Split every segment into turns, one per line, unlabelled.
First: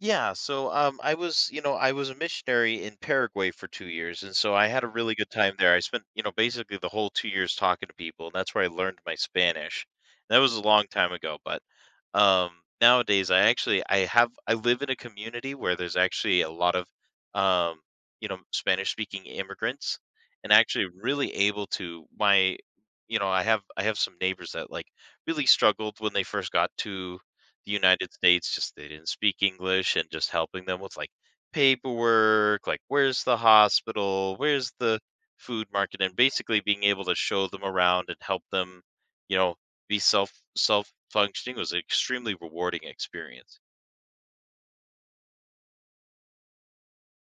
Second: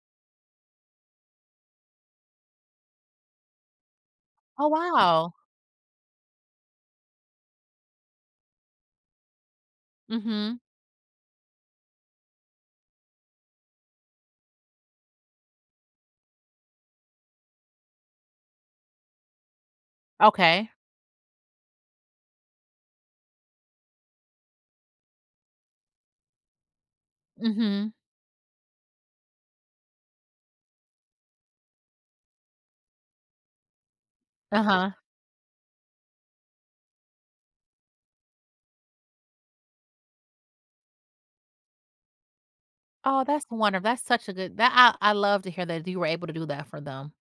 Yeah so, um, I was you know, I was a missionary in Paraguay for 2 years and so
Oh,
I had a really good
wow!
time there. I spent, you know, basically the whole 2 years talking to people and that's where I learned my Spanish. That was
Mhm.
a long time ago, but, um, nowadays I actually I have I live in a community where there's actually a lot of, um, you know, Spanish-speaking immigrants, and
Okay.
actually really able to my, you know, I have I have some neighbors that, like, really struggled when they first got to
Mhm.
United States, just they didn't speak English and just helping them with, like, paperwork, like, where's the hospital, where's
Uh-huh.
the food market, and basically being able to show them around and help them, you know, be self self-functioning. Was extremely rewarding
Oh, that's
experience.
wonder that's such a good that I I love to hear that you were able to do that for them.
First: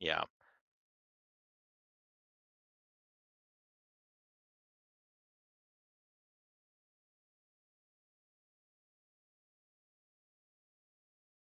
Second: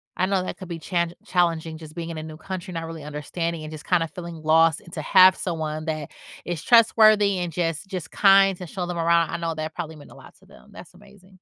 Yeah.
I know that could be challenge challenging just being in a new country, not really understanding and just kinda feeling lost, and to have someone that is trustworthy and just just kind to show them around, I know that probably meant a lot to them. That's amazing.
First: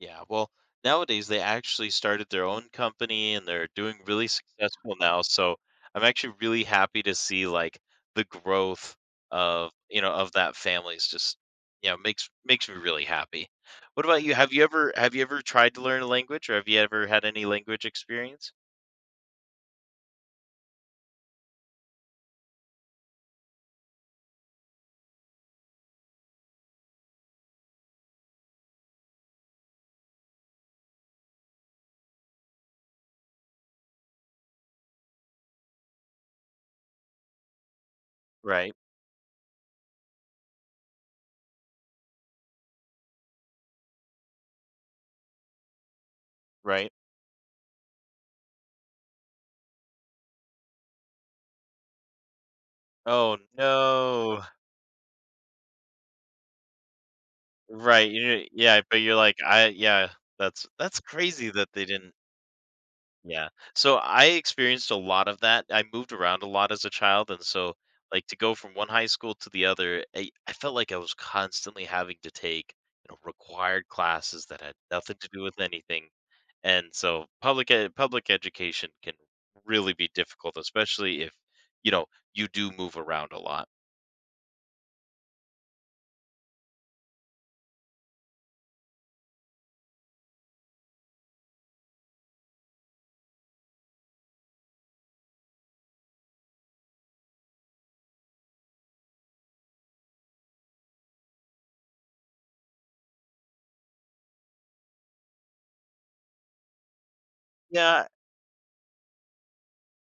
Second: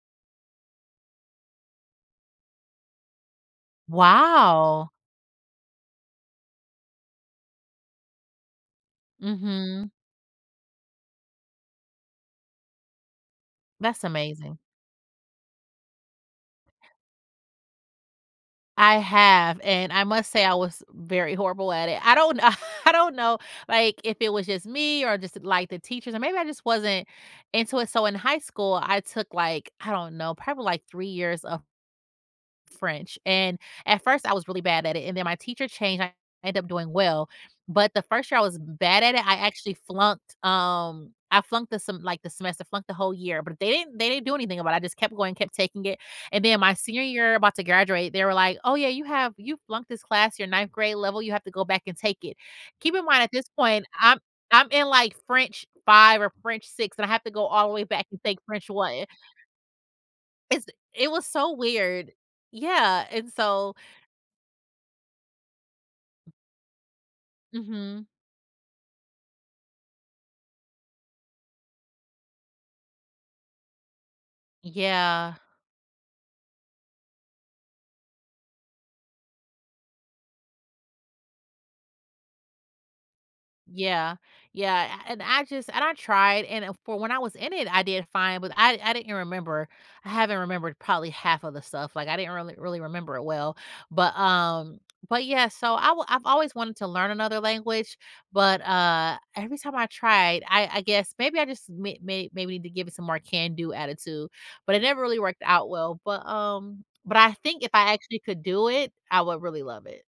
Yeah. Well, nowadays they actually started their own company and they're doing really
Wow!
successful now, so I'm actually really happy to see, like, the growth of
Mhm.
you know, of that family is just you know, makes makes me really happy.
That's
What about you? Have
amazing.
you ever have you ever tried to learn a language or have you ever had any language experience?
I have, and I must say I was very horrible at it. I don't I don't know, like, if it was just me or just, like, the teachers, or maybe I just wasn't into it, so in high school, I took, like, I don't know, probably, like, 3 years of French, and at first I was really bad at it, and then my teacher changed, I ended up doing well, but the first year I was
Right.
bad at it, I actually flunked um, I flunked the sem like, the semester I flunked the whole year, but they didn't they didn't do anything about it. I just kept going kept taking it, and then my
Right.
senior year about to graduate, they were, like, "Oh yeah, you have you flunked this class your 9th grade level, you have to go back and take it." Keep in mind at
Oh,
this point, I'm
no!
I'm in, like, French 5 or French 6, and I have to go all the way back
Right,
and
yeah
take French
yeah, but
1.
you're, like, I yeah,
It's
that's that's
it was
crazy
so
that they
weird.
didn't.
Yeah, and
Yeah,
so
so I experienced a lot of that. I moved around a lot as a child and so,
Mhm.
like, to go from one high school to the other, I I felt like I was constantly having to take, you know, required classes that had nothing to
Yeah.
do with anything, and so public ed public education can really be difficult, especially if, you know, you do move around a lot.
Yeah. Yeah, and I just and I tried, and for when I was in it, I did fine, but I I didn't remember I haven't remembered probably half of the stuff, like, I didn't really really remember it well, but, um, but, yeah, so I I've always wanted to learn another language, but, uh, every time I tried I I guess, maybe I just ma ma maybe need to give it some more can-do attitude, but it never really worked out well, but, um, but I think if I
Yeah.
actually could do it, I would really love it.